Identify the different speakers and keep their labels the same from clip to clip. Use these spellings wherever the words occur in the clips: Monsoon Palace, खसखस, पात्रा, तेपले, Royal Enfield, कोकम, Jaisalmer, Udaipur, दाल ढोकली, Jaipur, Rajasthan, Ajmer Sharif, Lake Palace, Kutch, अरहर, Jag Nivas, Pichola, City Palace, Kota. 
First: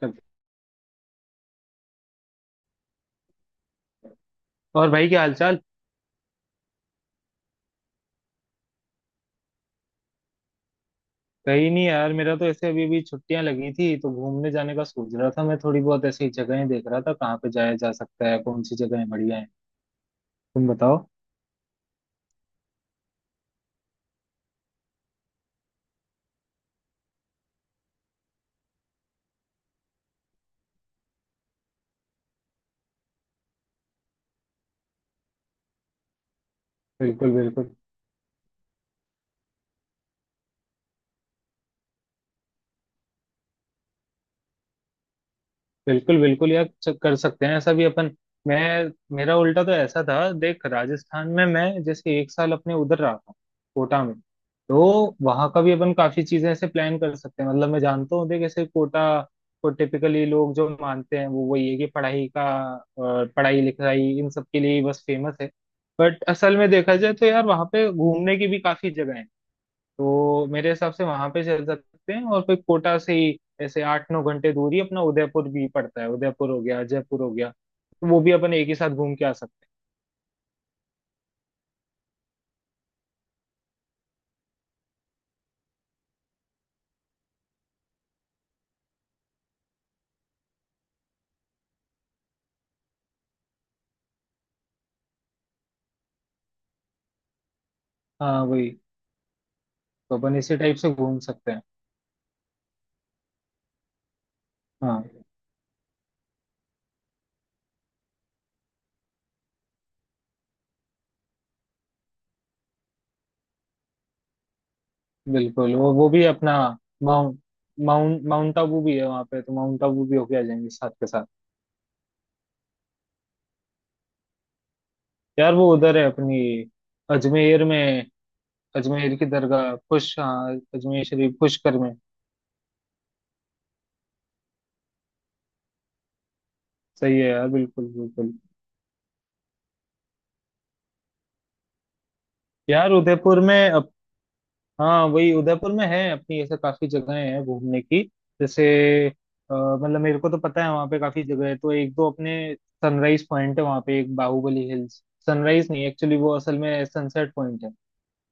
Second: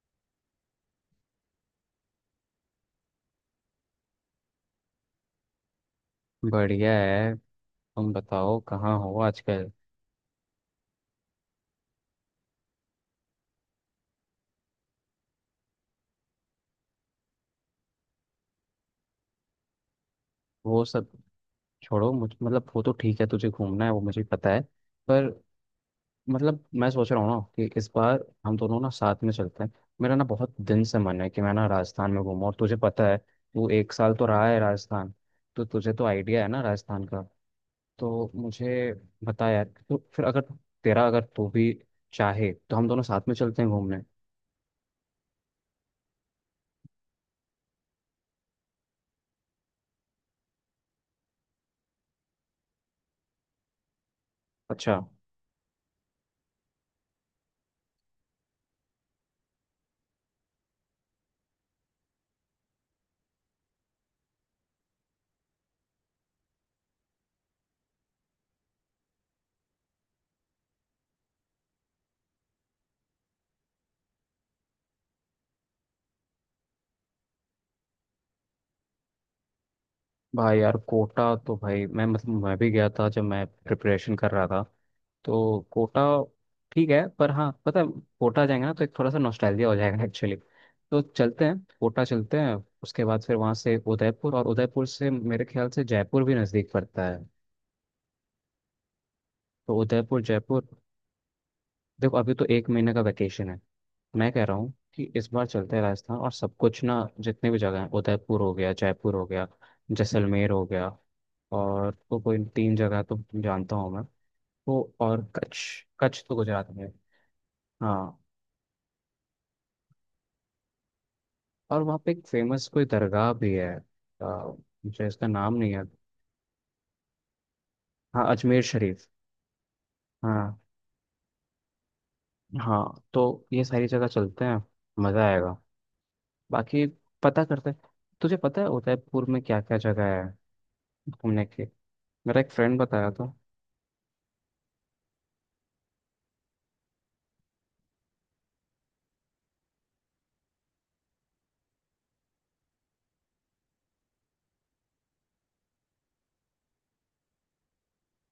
Speaker 1: कब- और भाई, क्या हालचाल।
Speaker 2: बढ़िया है। तुम बताओ कहाँ हो आजकल।
Speaker 1: कहीं नहीं यार, मेरा तो ऐसे अभी अभी छुट्टियां लगी थी तो घूमने जाने का सोच रहा था। मैं थोड़ी बहुत ऐसी जगहें देख रहा था कहाँ पे जाया जा सकता है, कौन सी जगहें बढ़िया हैं। तुम
Speaker 2: वो
Speaker 1: बताओ।
Speaker 2: सब छोड़ो, मुझ मतलब वो तो ठीक है, तुझे घूमना है वो मुझे पता है। पर मतलब मैं सोच रहा हूँ ना कि इस बार हम दोनों ना साथ में चलते हैं। मेरा ना बहुत दिन से मन है कि मैं ना राजस्थान में घूमूं, और तुझे पता है वो एक साल तो रहा है राजस्थान। तो तुझे तो आइडिया है ना राजस्थान का।
Speaker 1: बिल्कुल बिल्कुल।
Speaker 2: तो मुझे बता यार, तो फिर अगर तेरा अगर तू भी चाहे तो हम दोनों साथ में चलते हैं घूमने।
Speaker 1: बिल्कुल बिल्कुल यार, कर सकते हैं ऐसा भी अपन। मैं मेरा उल्टा तो ऐसा था। देख, राजस्थान में मैं जैसे एक साल अपने उधर रहा था, कोटा में।
Speaker 2: अच्छा।
Speaker 1: तो वहां का भी अपन काफी चीजें ऐसे प्लान कर सकते हैं। मतलब मैं जानता हूँ, देख ऐसे, कोटा को टिपिकली लोग जो मानते हैं वो वही है कि पढ़ाई का, अ, पढ़ाई लिखाई इन सब के लिए ही बस फेमस है। बट असल में देखा जाए तो यार, वहाँ पे घूमने की भी काफी जगह है। तो मेरे हिसाब से वहां पे चल सकते हैं, और फिर कोटा से ही ऐसे 8-9 घंटे दूर ही अपना उदयपुर भी पड़ता है। उदयपुर हो गया, जयपुर हो गया, तो वो भी अपन एक ही साथ घूम के आ सकते
Speaker 2: भाई यार कोटा तो भाई, मैं मतलब मैं भी गया था जब मैं प्रिपरेशन कर रहा था, तो कोटा ठीक है। पर हाँ पता है, कोटा जाएंगे ना तो एक थोड़ा सा नॉस्टैल्जिया हो जाएगा एक्चुअली। तो चलते हैं, कोटा चलते हैं। उसके बाद फिर वहाँ से उदयपुर, और उदयपुर से मेरे ख्याल से जयपुर भी नज़दीक पड़ता है।
Speaker 1: हैं। हाँ वही,
Speaker 2: तो
Speaker 1: तो
Speaker 2: उदयपुर
Speaker 1: अपन इसी
Speaker 2: जयपुर।
Speaker 1: टाइप से घूम सकते हैं।
Speaker 2: देखो अभी तो एक महीने का वैकेशन है। मैं कह रहा हूँ कि
Speaker 1: हाँ,
Speaker 2: इस बार चलते हैं राजस्थान, और सब कुछ ना जितने भी जगह हैं, उदयपुर हो गया, जयपुर हो गया, जैसलमेर हो गया। और तो कोई तीन जगह तो जानता हूँ मैं, वो और कच्छ।
Speaker 1: बिल्कुल, और वो
Speaker 2: कच्छ
Speaker 1: भी
Speaker 2: तो
Speaker 1: अपना
Speaker 2: गुजरात में है।
Speaker 1: माउंट
Speaker 2: हाँ।
Speaker 1: माउंट माउंट आबू भी है वहाँ पे। तो माउंट आबू भी होके आ जाएंगे साथ के साथ।
Speaker 2: और वहाँ पे एक फेमस कोई दरगाह भी है। आ, मुझे इसका नाम
Speaker 1: यार
Speaker 2: नहीं
Speaker 1: वो
Speaker 2: याद।
Speaker 1: उधर है अपनी, अजमेर में।
Speaker 2: हाँ, अजमेर शरीफ।
Speaker 1: अजमेर की दरगाह खुश हाँ,
Speaker 2: हाँ
Speaker 1: अजमेर शरीफ, पुष्कर में।
Speaker 2: हाँ, तो ये सारी जगह चलते हैं, मज़ा आएगा। बाकी
Speaker 1: सही है
Speaker 2: पता
Speaker 1: यार,
Speaker 2: करते हैं।
Speaker 1: बिल्कुल बिल्कुल।
Speaker 2: तुझे पता है उदयपुर में क्या क्या जगह है घूमने की? मेरा एक फ्रेंड
Speaker 1: यार
Speaker 2: बताया था।
Speaker 1: उदयपुर में, हाँ वही, उदयपुर में है अपनी ऐसे काफी जगहें हैं घूमने की। जैसे, मतलब मेरे को तो पता है वहाँ पे काफी जगह है। तो एक दो अपने, सनराइज पॉइंट है वहाँ पे एक, बाहुबली हिल्स। सनराइज नहीं, एक्चुअली वो असल में सनसेट पॉइंट है।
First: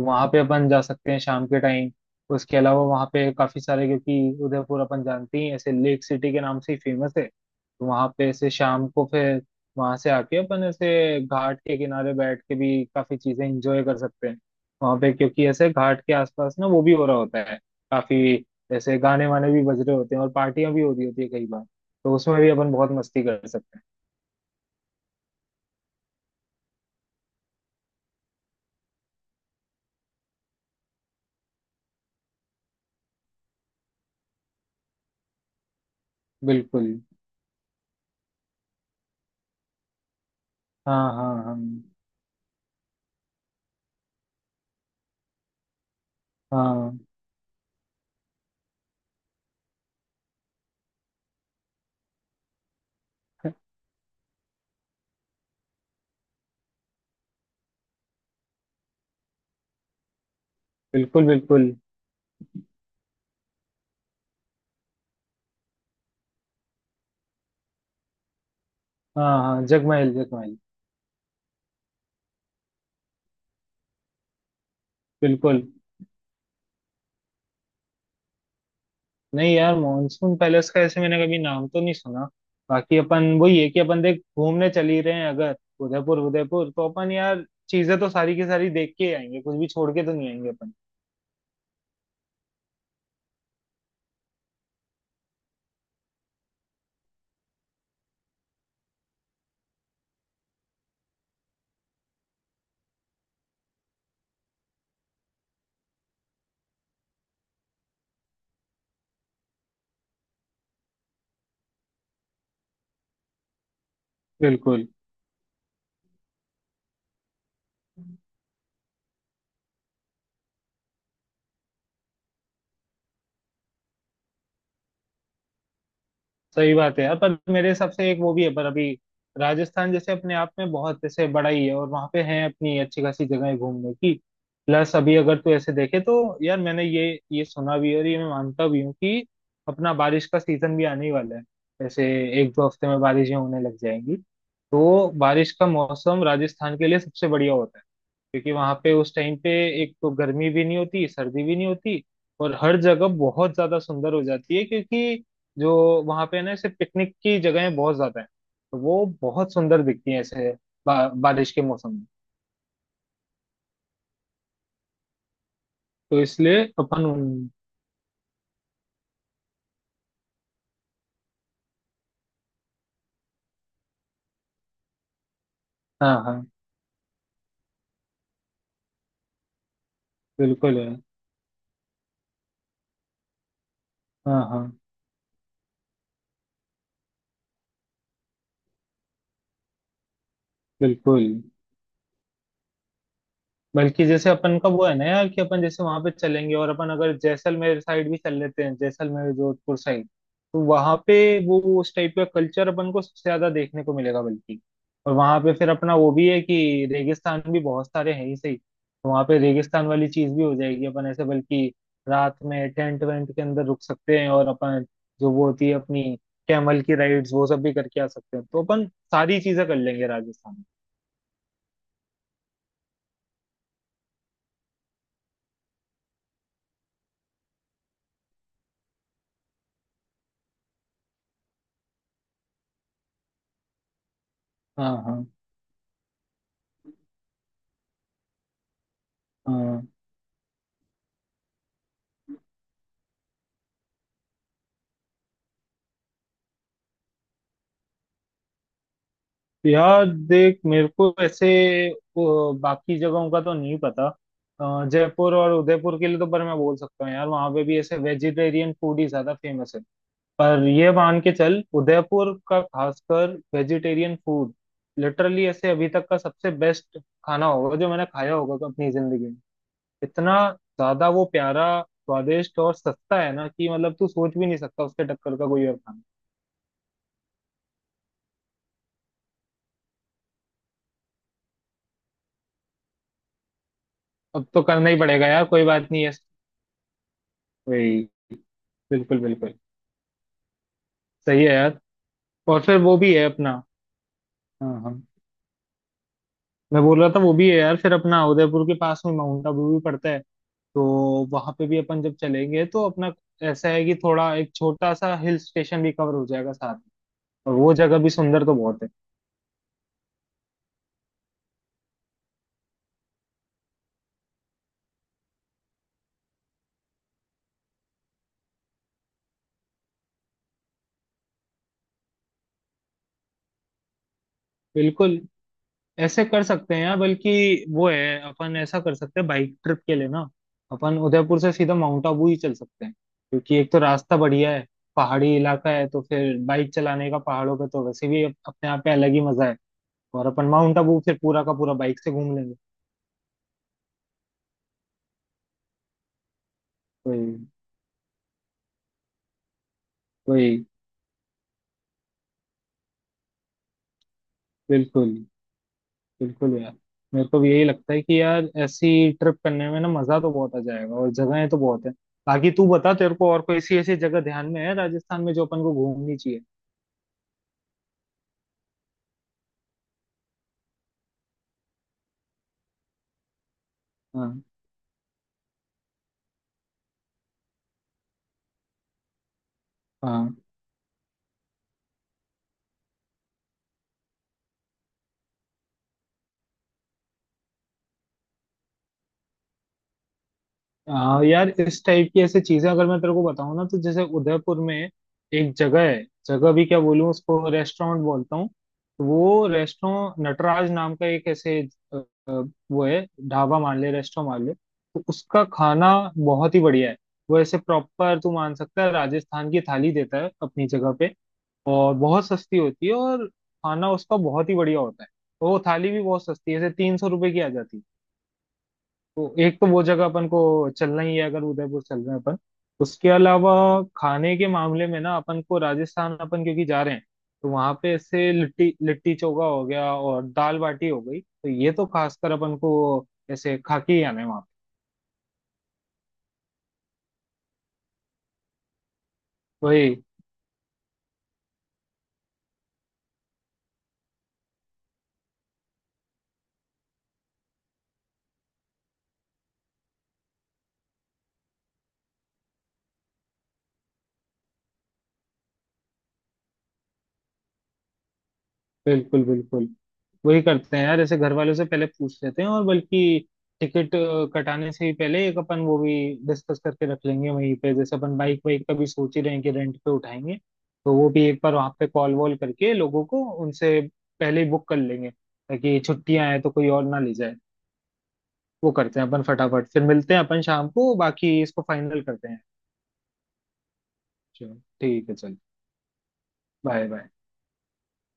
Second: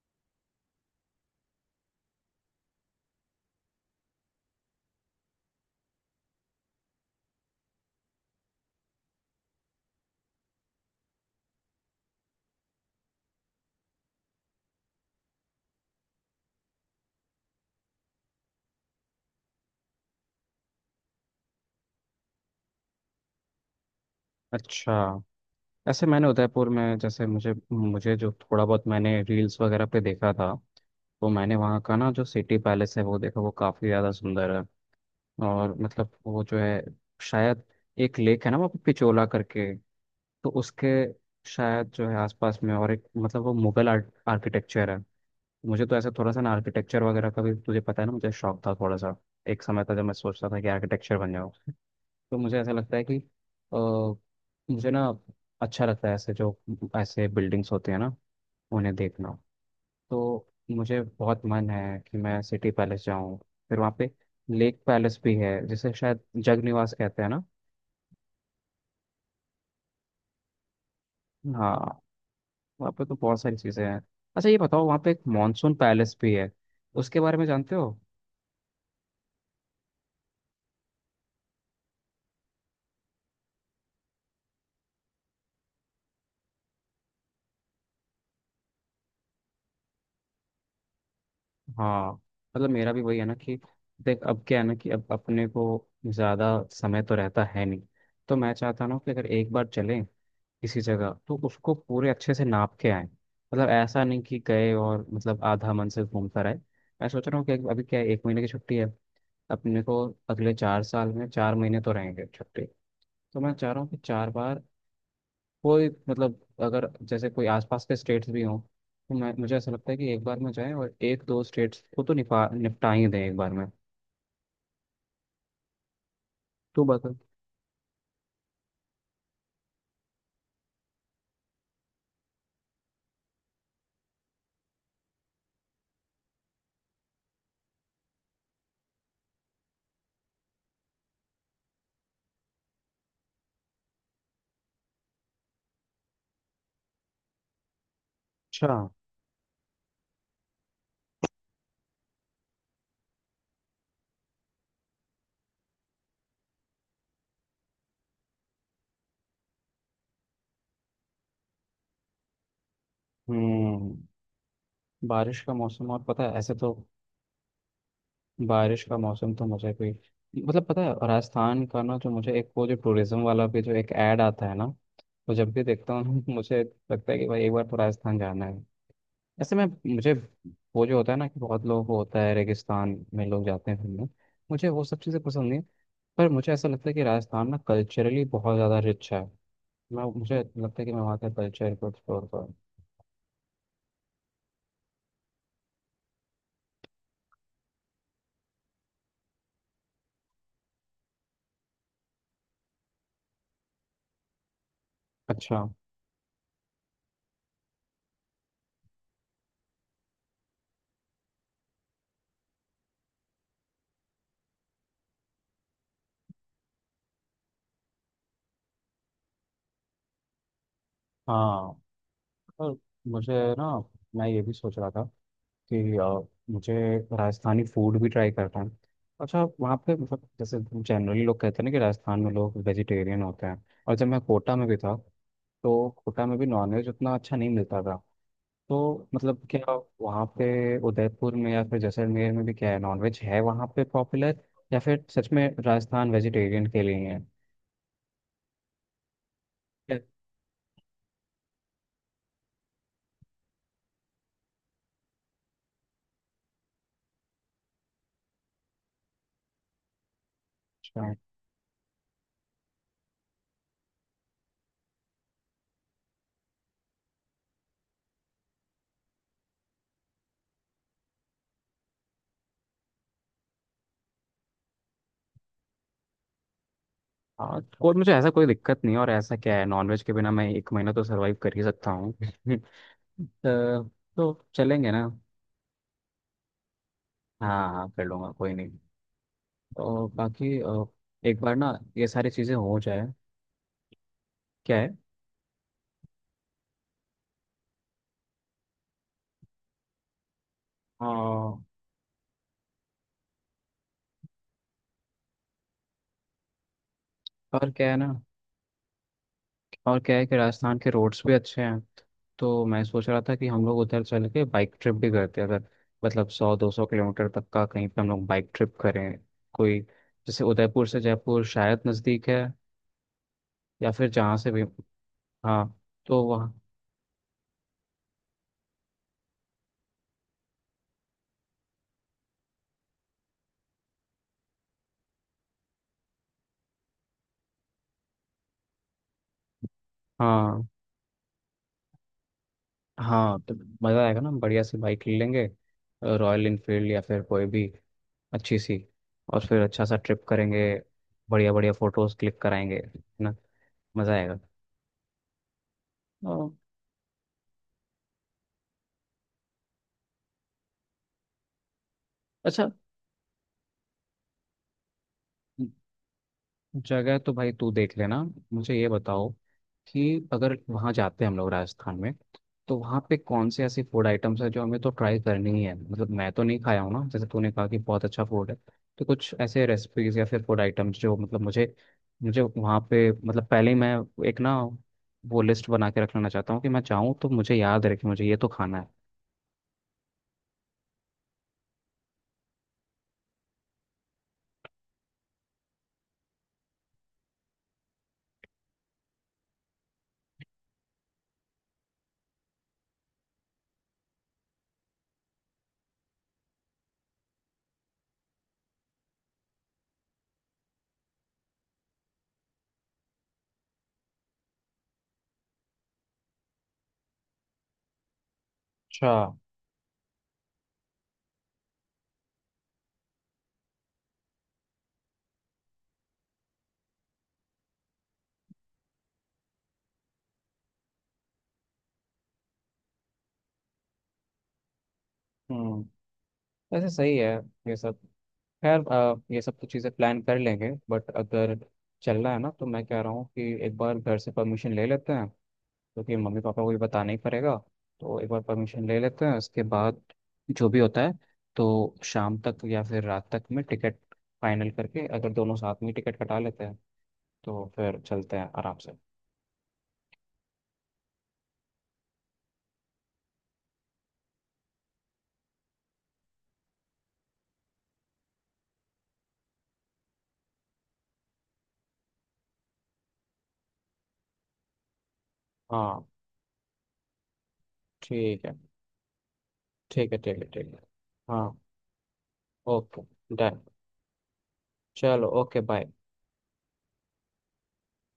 Speaker 1: वहां पे अपन जा सकते हैं शाम के टाइम। उसके अलावा वहां पे काफी सारे, क्योंकि उदयपुर अपन जानते ही हैं, ऐसे लेक सिटी के नाम से ही फेमस है। तो वहां पे ऐसे शाम को फिर वहां से आके अपन ऐसे घाट के किनारे बैठ के भी काफी चीजें इंजॉय कर सकते हैं वहां पे, क्योंकि ऐसे घाट के आसपास ना वो भी हो रहा होता है काफी। ऐसे गाने वाने भी बज रहे होते हैं और पार्टियां भी हो रही होती है कई बार। तो उसमें भी अपन बहुत मस्ती कर सकते
Speaker 2: अच्छा, ऐसे मैंने उदयपुर में जैसे मुझे मुझे जो थोड़ा बहुत मैंने रील्स वगैरह पे देखा था, तो मैंने वहाँ का ना जो सिटी पैलेस है वो देखा, वो काफ़ी ज़्यादा सुंदर है। और मतलब वो
Speaker 1: हैं।
Speaker 2: जो है,
Speaker 1: बिल्कुल।
Speaker 2: शायद एक लेक है ना वहाँ पे पिचोला करके। तो उसके
Speaker 1: हाँ हाँ हाँ,
Speaker 2: शायद जो है आसपास में, और एक मतलब वो मुगल आर्ट आर्किटेक्चर है। मुझे तो ऐसा थोड़ा सा ना
Speaker 1: हाँ
Speaker 2: आर्किटेक्चर वगैरह का भी, तुझे पता है ना, मुझे शौक था थोड़ा सा। एक समय था जब मैं सोचता था कि आर्किटेक्चर बन जाऊँ। तो मुझे ऐसा लगता है कि अ, मुझे ना अच्छा लगता है ऐसे जो ऐसे बिल्डिंग्स होते हैं ना, उन्हें देखना। तो मुझे
Speaker 1: बिल्कुल
Speaker 2: बहुत मन
Speaker 1: बिल्कुल।
Speaker 2: है कि मैं सिटी पैलेस जाऊं। फिर वहाँ पे लेक पैलेस भी है जिसे शायद जग निवास कहते हैं ना।
Speaker 1: हाँ हाँ, जगमहल जगमहल।
Speaker 2: हाँ। वहाँ पे तो बहुत सारी चीज़ें हैं। अच्छा ये बताओ, वहाँ पे एक
Speaker 1: बिल्कुल।
Speaker 2: मॉनसून पैलेस भी है, उसके बारे में जानते हो?
Speaker 1: नहीं यार, मॉनसून पैलेस का ऐसे मैंने कभी नाम तो नहीं सुना। बाकी अपन वही है कि अपन, देख, घूमने चल ही रहे हैं अगर। उदयपुर उदयपुर, तो अपन यार चीजें तो सारी की सारी देख के ही आएंगे, कुछ भी छोड़ के तो नहीं आएंगे अपन।
Speaker 2: हाँ, मतलब मेरा भी वही है ना कि, देख अब क्या है ना, कि अब अपने को ज़्यादा समय तो रहता है नहीं। तो मैं चाहता ना कि अगर एक बार चलें किसी जगह तो उसको पूरे अच्छे से नाप के आए, मतलब ऐसा नहीं कि गए और मतलब आधा मन से घूम कर आए। मैं सोच रहा हूँ कि अभी क्या है, एक महीने की छुट्टी है अपने को। अगले 4 साल में 4 महीने तो रहेंगे छुट्टी। तो मैं चाह रहा हूँ कि चार बार
Speaker 1: बिल्कुल।
Speaker 2: कोई मतलब, अगर जैसे कोई आसपास के स्टेट्स भी हों, तो मैं मुझे ऐसा लगता है कि एक बार में जाएं और एक दो स्टेट्स को तो निपा निपटा ही दें एक बार में।
Speaker 1: सही
Speaker 2: तू
Speaker 1: बात है
Speaker 2: बता।
Speaker 1: यार, पर मेरे हिसाब से एक वो भी है, पर अभी राजस्थान जैसे अपने आप में बहुत जैसे बड़ा ही है और वहां पे है अपनी अच्छी खासी जगह घूमने की। प्लस अभी अगर तू ऐसे देखे तो यार, मैंने ये सुना भी है और ये मैं मानता भी हूँ कि अपना बारिश का सीजन भी आने ही वाला है। जैसे 1-2 हफ्ते में बारिशें होने लग जाएंगी। तो बारिश का मौसम राजस्थान के लिए सबसे बढ़िया होता है। क्योंकि
Speaker 2: अच्छा।
Speaker 1: वहां पे उस टाइम पे एक तो गर्मी भी नहीं होती, सर्दी भी नहीं होती, और हर जगह बहुत ज्यादा सुंदर हो जाती है। क्योंकि जो वहां पे है ना ऐसे पिकनिक की जगहें बहुत ज्यादा हैं, तो वो बहुत सुंदर दिखती हैं ऐसे बारिश के मौसम में।
Speaker 2: हम्म। बारिश का मौसम, और
Speaker 1: तो
Speaker 2: पता है ऐसे
Speaker 1: इसलिए
Speaker 2: तो
Speaker 1: अपन
Speaker 2: बारिश का मौसम तो मुझे कोई मतलब, पता है राजस्थान का ना जो मुझे एक वो जो टूरिज्म वाला भी जो एक ऐड आता है ना, तो जब भी देखता
Speaker 1: हाँ
Speaker 2: हूँ
Speaker 1: हाँ,
Speaker 2: मुझे लगता है कि भाई एक बार तो राजस्थान जाना है। ऐसे में मुझे
Speaker 1: बिल्कुल
Speaker 2: वो
Speaker 1: है।
Speaker 2: जो होता है ना कि बहुत लोगों को होता है, रेगिस्तान में लोग जाते हैं घूमने।
Speaker 1: हाँ हाँ,
Speaker 2: मुझे वो सब चीज़ें पसंद नहीं। पर मुझे ऐसा लगता है कि राजस्थान ना कल्चरली बहुत ज़्यादा रिच है। मैं मुझे लगता है कि मैं वहाँ
Speaker 1: बिल्कुल।
Speaker 2: के कल्चर को एक्सप्लोर करूँ।
Speaker 1: बल्कि जैसे अपन का वो है ना यार, कि अपन जैसे वहां पे चलेंगे और अपन अगर जैसलमेर साइड भी चल लेते हैं, जैसलमेर जोधपुर साइड, तो वहां पे वो उस टाइप का कल्चर अपन को सबसे ज्यादा देखने को मिलेगा। बल्कि, और वहां पे
Speaker 2: अच्छा।
Speaker 1: फिर अपना वो भी है कि रेगिस्तान भी बहुत सारे हैं ही सही, तो वहां पे रेगिस्तान वाली चीज भी हो जाएगी अपन ऐसे। बल्कि रात में टेंट वेंट के अंदर रुक सकते हैं और अपन जो वो होती है अपनी कैमल की राइड्स, वो सब भी करके आ सकते हैं। तो अपन सारी चीजें कर लेंगे राजस्थान में।
Speaker 2: हाँ पर मुझे ना, मैं ये भी सोच रहा था कि मुझे राजस्थानी फूड भी ट्राई करना है। अच्छा वहाँ पे मतलब जैसे जनरली लोग कहते हैं ना कि राजस्थान में लोग वेजिटेरियन होते हैं, और जब मैं कोटा में भी
Speaker 1: हाँ
Speaker 2: था
Speaker 1: हाँ
Speaker 2: तो कोटा में भी नॉनवेज उतना अच्छा नहीं मिलता था। तो मतलब क्या
Speaker 1: हाँ।
Speaker 2: वहाँ पे उदयपुर में या फिर जैसलमेर में भी क्या है, नॉनवेज है वहाँ पे पॉपुलर, या फिर सच में राजस्थान वेजिटेरियन के लिए है?
Speaker 1: यार देख, मेरे को ऐसे बाकी जगहों का तो नहीं पता। जयपुर और उदयपुर के लिए तो, पर मैं बोल सकता हूँ यार वहाँ पे भी ऐसे वेजिटेरियन फूड ही ज्यादा फेमस है। पर ये
Speaker 2: अच्छा।
Speaker 1: मान के चल, उदयपुर का खासकर वेजिटेरियन फूड लिटरली ऐसे अभी तक का सबसे बेस्ट खाना होगा जो मैंने खाया होगा अपनी जिंदगी में। इतना ज्यादा वो प्यारा, स्वादिष्ट और सस्ता है ना कि मतलब तू सोच भी नहीं सकता उसके टक्कर का कोई और खाना।
Speaker 2: हाँ कोई, मुझे ऐसा कोई दिक्कत नहीं है, और ऐसा क्या है, नॉनवेज के बिना मैं एक महीना तो सरवाइव कर ही सकता हूँ। तो,
Speaker 1: अब
Speaker 2: तो
Speaker 1: तो करना
Speaker 2: चलेंगे
Speaker 1: ही
Speaker 2: ना।
Speaker 1: पड़ेगा यार, कोई बात नहीं है।
Speaker 2: हाँ हाँ,
Speaker 1: वही,
Speaker 2: कर लूँगा, कोई नहीं।
Speaker 1: बिल्कुल बिल्कुल।
Speaker 2: और बाकी एक
Speaker 1: सही है
Speaker 2: बार ना
Speaker 1: यार।
Speaker 2: ये सारी चीज़ें
Speaker 1: और फिर
Speaker 2: हो
Speaker 1: वो
Speaker 2: जाए।
Speaker 1: भी है अपना, हाँ
Speaker 2: क्या है
Speaker 1: हाँ, मैं बोल रहा था वो भी है यार, फिर अपना उदयपुर के पास में माउंट आबू भी पड़ता है। तो
Speaker 2: अ,
Speaker 1: वहां
Speaker 2: और
Speaker 1: पे भी अपन जब चलेंगे तो अपना ऐसा है कि थोड़ा एक छोटा सा हिल स्टेशन भी कवर हो जाएगा साथ में, और वो
Speaker 2: क्या है
Speaker 1: जगह भी
Speaker 2: ना
Speaker 1: सुंदर तो बहुत है।
Speaker 2: और क्या है कि राजस्थान के रोड्स भी अच्छे हैं, तो मैं सोच रहा था कि हम लोग उधर चल के बाइक ट्रिप भी करते हैं, अगर, मतलब 100-200 किलोमीटर तक का कहीं पे हम लोग बाइक ट्रिप करें, कोई जैसे उदयपुर से जयपुर शायद नज़दीक है, या फिर जहाँ से भी।
Speaker 1: बिल्कुल।
Speaker 2: हाँ, तो
Speaker 1: ऐसे कर
Speaker 2: वहाँ।
Speaker 1: सकते हैं यार, बल्कि वो है अपन ऐसा कर सकते हैं बाइक ट्रिप के लिए ना। अपन उदयपुर से सीधा माउंट आबू ही चल सकते हैं, क्योंकि एक तो रास्ता बढ़िया है, पहाड़ी इलाका है। तो फिर बाइक चलाने का पहाड़ों पे तो वैसे भी अपने आप पे अलग ही मजा है। और अपन
Speaker 2: हाँ
Speaker 1: माउंट आबू फिर पूरा का पूरा बाइक से घूम लेंगे।
Speaker 2: हाँ, तो मज़ा आएगा ना, बढ़िया सी बाइक ले लेंगे, रॉयल इनफील्ड या फिर कोई
Speaker 1: वही।
Speaker 2: भी अच्छी सी, और फिर अच्छा सा ट्रिप करेंगे,
Speaker 1: वही।
Speaker 2: बढ़िया बढ़िया फ़ोटोज़ क्लिक कराएंगे, है ना, मज़ा आएगा।
Speaker 1: बिल्कुल
Speaker 2: और
Speaker 1: बिल्कुल यार, मेरे को भी यही लगता है कि यार ऐसी ट्रिप करने में ना मजा तो बहुत आ जाएगा और जगहें तो बहुत है। बाकी तू
Speaker 2: अच्छा,
Speaker 1: बता, तेरे को और कोई ऐसी ऐसी जगह ध्यान में है राजस्थान में जो अपन को घूमनी चाहिए।
Speaker 2: जगह तो भाई तू देख लेना। मुझे ये बताओ कि अगर वहाँ जाते हैं हम लोग राजस्थान में, तो वहाँ पे कौन से ऐसे फूड आइटम्स
Speaker 1: हाँ
Speaker 2: हैं जो हमें तो ट्राई करनी ही है, मतलब मैं तो नहीं खाया हूँ ना, जैसे तूने कहा कि बहुत अच्छा फूड है। तो कुछ ऐसे रेसिपीज या
Speaker 1: हाँ
Speaker 2: फिर फूड आइटम्स जो मतलब मुझे मुझे वहाँ पे मतलब पहले ही मैं, एक ना वो लिस्ट बना के रख लेना चाहता हूँ कि मैं जाऊँ तो मुझे याद रहे कि मुझे ये तो खाना है।
Speaker 1: हाँ। यार इस टाइप की ऐसे चीजें अगर मैं तेरे को बताऊँ ना, तो जैसे उदयपुर में एक जगह है, जगह भी क्या बोलूँ उसको, रेस्टोरेंट बोलता हूँ। तो वो रेस्टोरेंट नटराज नाम का एक ऐसे, अ, अ, वो है, ढाबा मान ले रेस्टोरेंट मान ले, तो उसका खाना बहुत ही बढ़िया है। वो ऐसे प्रॉपर तू मान सकता है राजस्थान की थाली देता है अपनी जगह पे, और बहुत सस्ती होती है और खाना उसका बहुत ही बढ़िया होता है। तो वो थाली भी बहुत सस्ती है, ऐसे 300 रुपए की आ जाती है।
Speaker 2: अच्छा।
Speaker 1: तो एक तो वो जगह अपन को चलना ही है अगर उदयपुर चल रहे हैं अपन। उसके अलावा खाने के मामले में ना, अपन को राजस्थान अपन क्योंकि जा रहे हैं, तो वहां पे ऐसे लिट्टी लिट्टी चोखा हो गया और दाल बाटी हो गई, तो ये तो खासकर अपन को ऐसे खा के ही आना है वहां पे।
Speaker 2: हम्म। वैसे सही है ये सब। खैर ये सब तो चीज़ें
Speaker 1: वही।
Speaker 2: प्लान कर लेंगे, बट अगर चलना है ना, तो मैं कह रहा हूँ कि एक बार घर से परमिशन ले लेते हैं, क्योंकि मम्मी पापा को भी बताना ही पड़ेगा। तो एक बार परमिशन ले लेते हैं, उसके बाद जो भी होता है, तो शाम तक या फिर रात तक में टिकट फाइनल करके, अगर दोनों साथ में टिकट कटा लेते हैं, तो फिर चलते हैं आराम से।
Speaker 1: बिल्कुल बिल्कुल। वही करते हैं यार, जैसे घर वालों से पहले पूछ लेते हैं, और बल्कि टिकट कटाने से ही पहले एक अपन वो भी डिस्कस करके रख लेंगे वहीं पे, जैसे अपन बाइक वाइक का भी सोच ही रहे हैं कि रेंट पे उठाएंगे, तो वो भी एक बार वहाँ पे कॉल वॉल करके लोगों को उनसे पहले ही बुक कर लेंगे, ताकि
Speaker 2: हाँ।
Speaker 1: छुट्टियां हैं तो कोई और ना ले जाए।
Speaker 2: ठीक है
Speaker 1: वो करते हैं अपन फटाफट, फिर
Speaker 2: ठीक
Speaker 1: मिलते
Speaker 2: है
Speaker 1: हैं
Speaker 2: ठीक
Speaker 1: अपन
Speaker 2: है
Speaker 1: शाम
Speaker 2: ठीक है।
Speaker 1: को बाकी
Speaker 2: हाँ।
Speaker 1: इसको फाइनल करते हैं।
Speaker 2: ओके। डन।
Speaker 1: चलो, ठीक है
Speaker 2: चलो,
Speaker 1: चल,
Speaker 2: ओके, बाय।
Speaker 1: Bye bye.